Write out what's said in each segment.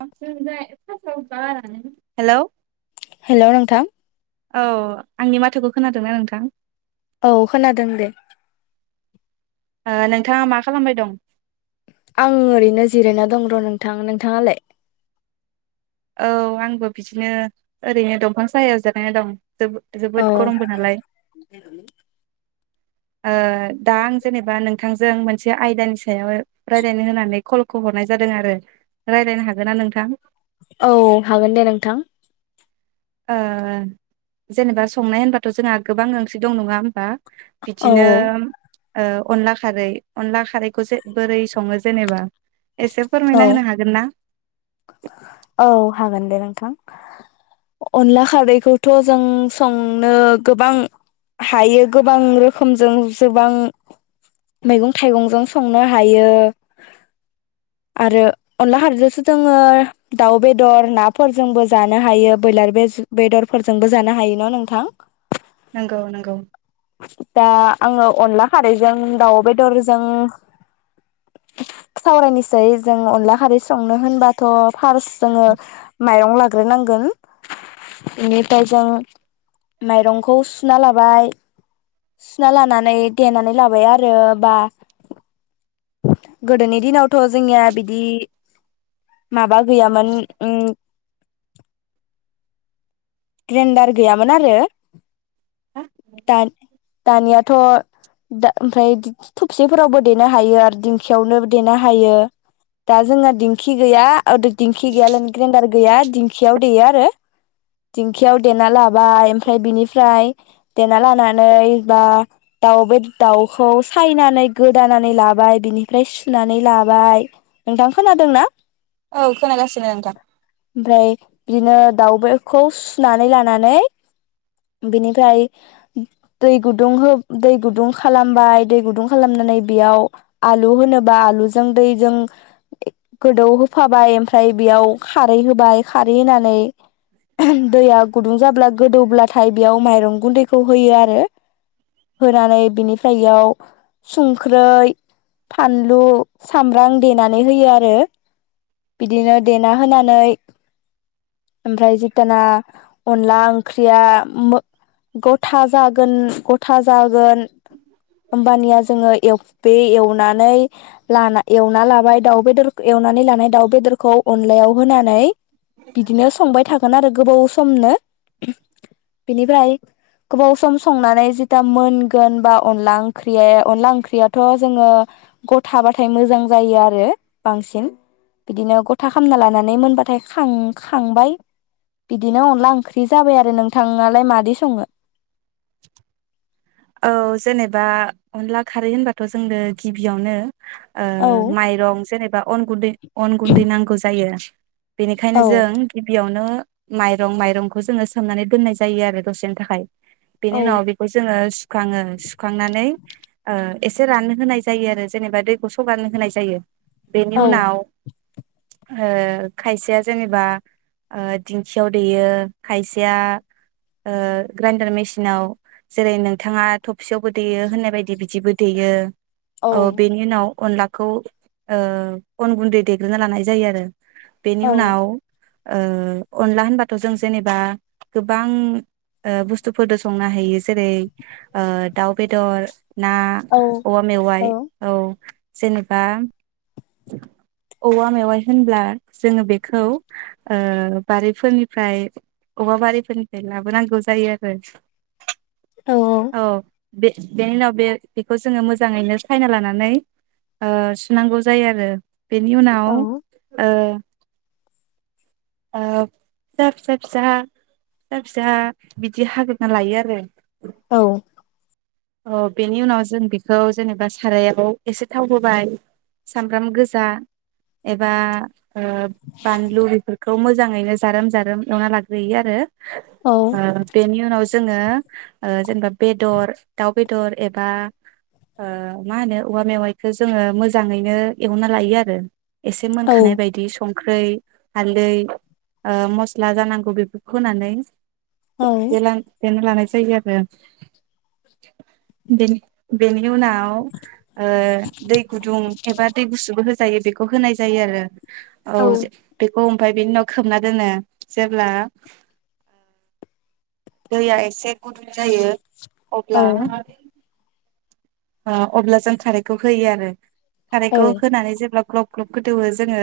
[unintelligible] Hello. Hello नोंथां। औ आंनि माथोखौ खोनादोंना नोंथां? औ खोनादों दे। नोंथाङा मा खालामबाय दं। आं ओरैनो जिरायना दं र नोंथां नोंथाङालाय। औ आंबो बिदिनो ओरैनो दंफां साहायाव जायानानै दं। ज औ जोबोद गरमबो नालाय। ओ दा आं जेनेबा नोंथांजों मोनसे आयदानि सायाव रायज्लायनो होनानै कलखौ हरनाय जादों आरो रायज्लायनो हागोन ना नोंथां? औ हागोन दे नोंथां। ओ जेनेबा संनाय होनबाथ जोंहा गोबां ओंख्रि दं नङा होमबा? औ बिदिनो अनला खारै अनला खारैखौसो बोरै सङो जेनेबा एसे औ फोरमायना होनो हागोन ना? औ हागोन दे नोंथां अनला खारैखौथ जों संनो गोबां हायो गोबां रोखोमजों जोबां मैगं थाइगंजों संनो हायो आरो अनला खारैजोंसो जों जोङो दाउ बेदर नाफोरजोंबो जानो हायो ब्रयलार बेदरफोरजोंबो जानो हायो न नोंथां? नंगौ नंगौ। दा आङो अनला खारैजों दाउ बेदरजों सावरायनोसै जों अनला खारै संनो होनबा थ। फार्स जोङो माइरं- लाग्रो नांगोन बिनिफ्राय जो माइरंखौ सुना लाबाय सुना लानानै देनानै लाबाय आरो बा गोदोनि दिनावथ जोंनिया बिदि माबा गैयामोन ओम ग्रेनडार गैयामोन आरो। हा दानि दानिया थ दा ओमफ्राय दि-दि थबसेफोरावबो देनो हायो आरो दिंखियावनो देनो हायो दा जोंहा दिंखि गैया दिंखि गैया लायनो ग्रेडार गैया दिंखियाव देयो आरो दिंखियाव देना लाबाय ओमफ्राय बिनिफ्राय देना लानानै बा दाउ बे दाउखौ सायनानै गोदानानै लाबाय बिनिफ्राय सुनानै लाबाय नोंथां खोनादोंना? औ खोनागासिनो नोंथां। इमफ्राय बिदिनो दाउ बेदरखो सुनानै लानानै बिनिफ्राय दै गुदुं हो दै गुदुं खालामबाय दै गुदुं खालामनानै बेयाव आलु होनोबा आलुजों दैजों गोदौ होफाबाय ओमफ्राय बेयाव खारै होबाय खारै होनानै दया गुुदुं जाब्ला गोदौब्लाथाय बेयाव माइरं गुनदैखौ होयो आरो होनानै बिनिफ्राय इयाव संख्रै फानलु सामब्राम देनानै होयो आरो बिदिनो ना होनानै ओमफ्राय जित्याना अनला ओंख्रिया मो गथा जागोन गथा जागोन होम्बानिया जोङो बे एवनानै लाना एवना लाबाय दाउ बेदर एवनानै लानाय दाउ बेदरखौ अनलायाव होनानै बिदिनो संबाय थागोन आरो गोबाव समनो बिनिफ्राय गोबाव सम संनानै जिता मोनगोन बा अनला ओंख्रिया अनला ओंख्रियाथ' जोङो गथाबाथाय मोजां जायो आरो बांसिन बिदिनो ग था खालामना लानानै मोनबाथाय खां-खांबाय बिदिनो अनला ओंख्रि जाबाय आरो नोंथाङालाय मादै सङो [unintelligible] औ जेनेबा अनला खारै होनबाथ' जोङो गिबियावनो ओ औ माइरं जेनेबा अन गुन्दै अन गुन्दै नांगौ जायो। बेनिखायनो औ जों गिबियावनो माइरं माइरंखौ जोङो सोमनानै दोननाय जायो आरो दसेनि थाखाय बिनि औ उनाव बेखौ जोङो सु आङो सुखांनानै ओ एसे राननो होनाय जायो आरो जेनेबा दैखौ स'गारनो होनाय जायो। बेनि औ उनाव ओ खायसेया जेनेबा ओ दिंखियाव दैयो खायसेया ओ ग्रेण्डार मेसिनाव जेरै नों बिथाङा थबसियावबो दैयो होननाय बायदि बिदिबो देयो औ बेनि उनाव अनला खौ ओ अन गुन्दै देग्रोना लानाय जायो आरो बेनि औ उनाव ओ अनला होनबाथ' जों जेनेबा गोबां ओ बुस्थुफोरजों संनो हायो जेरै- ओ दाउ बेदर ना औ औवा मेवाइ औ जेनेबा औवा मेवाइ होनब्ला जोङो बेखौ ओ बारिफोरनिफ्राय औवा बारिफोरनिफ्राय लाबोनांगौ जायो आरो औ बे-बेनि उनाव बे बेखौ जोङो मोजाङैनो सायना लानानै ओ सुनांगौ जायो आरो बेनि उनाव ओ ओ फिसा फिसा फिसा फिसा फिसा बिदि हाग्रोना लायो आरो। औ अ बेनि उनाव जों बेखौ जेनेबा सारायाव एसे थाव होबाय सामब्राम गोजा एबा ओ बानलु बेफोरखौ मोज जाङैनो जारोम जारोम एवना लाग्रोयो आरो औ ओ बेनि उनाव जोङो ओ जेनबा बेदर दाव बेदर एबा ओ मा होनो औवा मेवायखौ जोङो मोजाङै नो एवना लायो आरो एसे मोनखानाय बायदि सं ओंख्रै हालदै ओ मस्ला जानांगौ बेफोरखौ होनानै बेलां बेनो लानायसै [unintelligible] बेनि बेनि उनाव ओ दै गुदुं गुसुबो होजायो बेखौ होनाय जायो आरो औ जे बेखौ ओमफ्राय बेनि उनाव खोबना दोनो जेब्ला दैया एसे गुदुं जायो अब्ला ओ अब्ला जों खारैखौ होयो आरो खारैखौ होनानै जेब्ला ग्लब ग्लब गोदौवो जोङो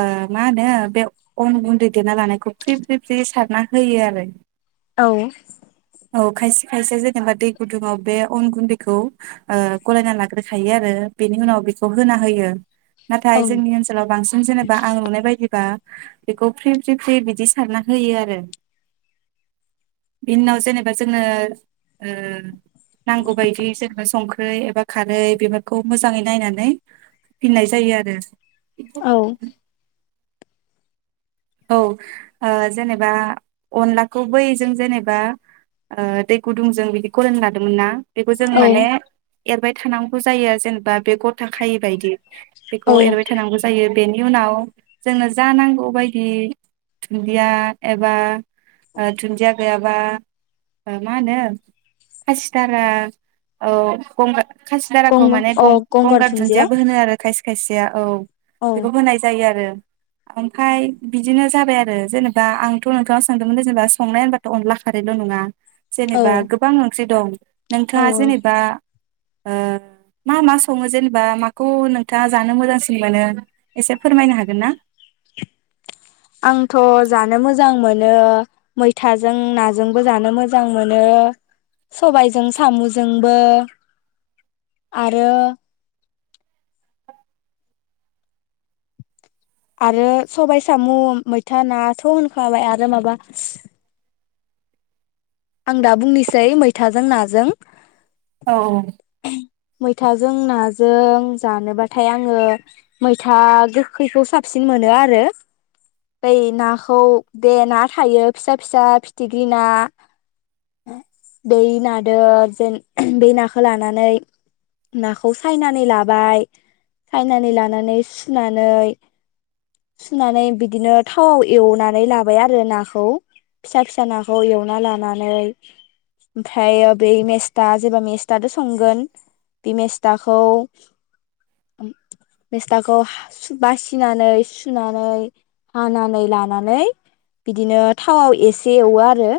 ओ मा होनो बे अन गुन्दै देना लानायखौ फ्रि फ्रि फ्रि सारना होयो आरो औ। औ खायसे खायसे जेनेबा दै गुदुङाव बे अन गुन्दैखौ ओ गलायना लाग्रोखायो आरो बेनि उनाव बेखौ होना होयो। नाथाय जोंनि ओनसोलाव बांसिन जेनेबा आं नुनाय बायदिबा बेखौ फ्रि फ्रि फ्रि बिदि सारना होयो आरो बिनि उनाव जेनेबा जोङो ओ नांगौबादि जों संख्रै एबा खारै बेफोरखौ मोजाङै नायनानै होफिननाय जायो आरो औ। औ ओ जेनेबा अनलाखौ बै जों जेनेबा ओ दै गुदुंजों बिदि गलायना लादोंमोन ना बेखौ जों औ माने एरबाय थानांगौ जायो ओ जेनेबा बे गथा खायि बायदि बेखौ एरबाय थानांगौ जायो बेनि उनाव जोंनो जा नांगौ बाय दि थुनदिया एबा ओ थुनदिया गैया बा ओ मा होनो खासिथारा औ गंगार खासिदाराखौ गंग माने अ गंगार गं-गंगार दुन्दिया दुन्दियाबो होनो आरो खायसे खायसेया औ। औ बेखौ होनाय जायो आरो ओमफ्राय बिदिनो जाबाय आरो जेनेबा आंथ' नोंथांनाव सोंदोंमोन जेनेबा संनाय होनबाथ' अनला खारैल' नङा। औ जेनेबा गोबां ओं ख्रि दं औ नोंथाङा जेनेबा ओ मा मा सङो जेनेबा माखौ नोंथाङा जानो मोजांसिन मोनो एसे फोरमायनो हागोन ना? आंथ' जानो मोजां मोनो मैथाजों नाजोंबो जानो मोजां मोनो सबायजों सामजोंबो आरो आरो सबाइ सामु मैथा ना थ होनखाबाय आरो माबा आं दा बुंनोसै मैथाजों नाजों। औ मैथाजों नाज जों जानोबाथाय आङो मैथा गोखैखौ साबसिन मोनो आरो बै नाखौ बेे ना थायो फिसा फिसा फिथिग्रि ना बै नादो जेन बे नाखो लानानै नाखौ सायनानै लाबाय सायनानै लानानै सुनानै सुनानै बिदिनो थावाव एवनानै लाबाय आरो नाखौ फिसा फिसा नाखौ एवना लाना नै ओमफायो बे मेस्था जेबा मेस्थादो संगोन बे मेस्थाखौ मेस्थाखौ हा सु बासिनानै सुनानै हानानै लानानै बिदिनो थावाव इसे एवो आरो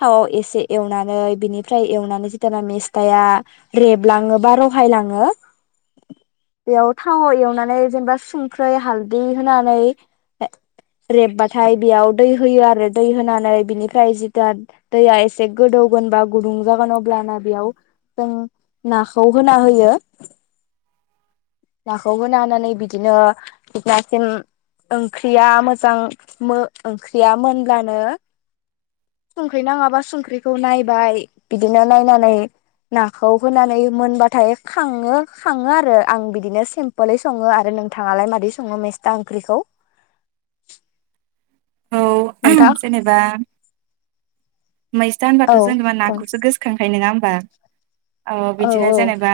थावाव एसे एवनानै बिनिफ्राय एवनानै जिथाना मेस्थाया रेबलाङो बा रहायलाङो बेयाव थावाव एवनानै जेनेबा सुंख्रै, हालदै होनानै रेबबाथाय बेयाव दै होयो आरो दै होनानै बिनिफ्राय जिता दैया इसे गोदौगोन बा गुदुं जागोन अब्लाना बेयाव जों नाखौ होना होयो नाखौ होना होनानै बिदिनो थोजासिम ओंख्रिया मोजां मो ओंख्रिया मोनब्लानो सुं संख्रै नाङाबा संख्रिखौ नायबाय बिदिनो नायनानै नाखौ होनानै मोनबाथाय खाङो खाङो आरो आं बिदिनो सिम्पोलै सङो आरो नोंथाङालाय मादै सङो मेस्था ओंख्रिखौ? औ नोंथां मैसा औ होनबाथ जेनेबा औ नाखौसो गोसोखांयो नोङा ओमबा? ओ औ बिदिनो औ जेनेबा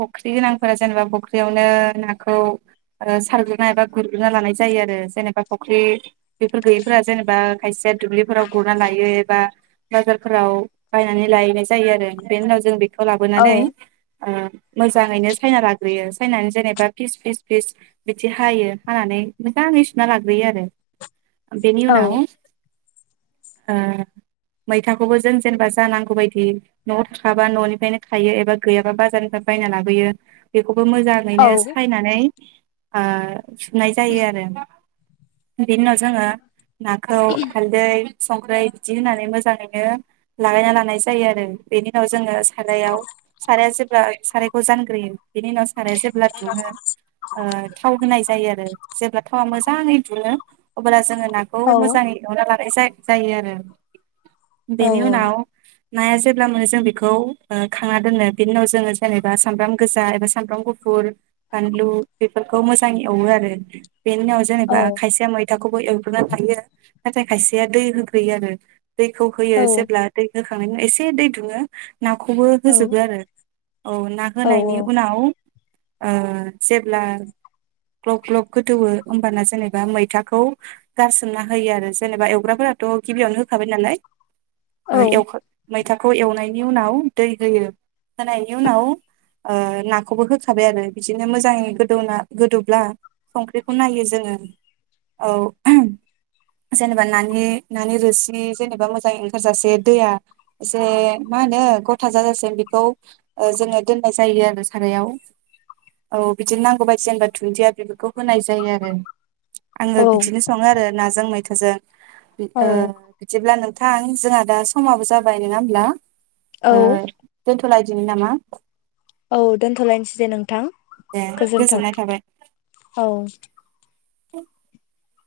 फुख्रि गोनांफोरा जेनेबा फख्रियावनो नाखौ ओ सारग्रोना एबा गुरग्रोना लानाय जायो आरो जेनेबा फख्रि बेफोर गैयैफोरा जेनेबा खायसेया दुब्लिफोराव गुरना लायो एबा बाजारफोराव बायनानै लायैनाय जायो आरो बेनि उनाव जों बेख खौ औ लाबोनानै। ओ मोजाङैनो सायना लाग्रोयो सायनानै जेनेबा फिस फिस फिस बिदि हायो हानानै मोजाङै सुना लाग्रोयो आरो ओ बेनि उनाव औ ओ मैथाखौबो जों जेनेबा जानांगौ बायदि नआव थाखाबा ननिफ्रायनो थायो एबा गैयाबा बाजारनिफ्राय बायना लाबोयो बेफ बेखौबो मोजाङैनो औ सायनानै ओ सुनाय जायो आरो बिनि उनाव जोङो नाखौ हालदै संख्रै बिदि होनान फ्राय मोजाङैनो लागायना लानाय जायो आरो बेनि उनाव जोङो सारायाव साराया जेब्ला सारायखौ जानग्रोयो बेनि उनाव साराया जेब्ला दुङो ओ थाव होनाय जायो आरो जेब्ला थावा मोजां जाङै दुङो अब्ला जोङो नाखौ औ मोजाङै एवना लानाय जा जायो आरो औ बेनि उनाव नाया जेब्ला मोनो जों बेखौ ओ खांना दोनो बेनि उनाव जोङो जेनेबा सामब्राम गोजा एबा सामब्राम गुफुर बानलु बेफोरखौ मोजाङै एवो आरो बेनि उनाव औ जेनेबा खायसेया मैथाखौबो एवग्रोना लायो। नाथाय खायसेया दै होग्रोयो आरो दैखौ होयो जेब्ला दै हो [unintelligible] एसे दै दुङो नाखौबो होजोबो आरो औ ना औ होनायनि उनाव ओ जेब्ला ग्लब ग्लब गोदौओ होमबाना जेनेबा मैथाखौ गारसोमना होयो आरो जेनेबा एवग्राफोराथ‌' गिबियावनो होयो होखाबाय नालाय ओ एवखां मैथाखौ एवनायनि उनाव दै होयो होनायनि उनाव ओ नाखौबो होखाबाय आरो बिदिनो मोजाङै गोदौना गोदौब्ला संख्रिखौ नायो जोङो औ जेनेबा नानि नानि रोसि बि जेनेबा मोजाङै ओंखारजासे दैया एसे मा होनो गथा जाजासे बेखौ ओ जोङो दोननाय जायो आरो सारायाव औ बिदिनो नांगौ बायदि जेनेबा दुनन्दिया बेफोरखौ होनाय जायो आरो आङो औ बिदिनो सङो आरो नाजों मैथा जों ओ ओ अब्ला नोंथां जोंहा दा समाबो जाबाय नङा होमब्ला औ ओ दोन थ' लायदिनि नामा औ दोनथ'लायनोसै दे नोंथां दे गोजोनथों गोजोननाय थाबाय औ [inaudible]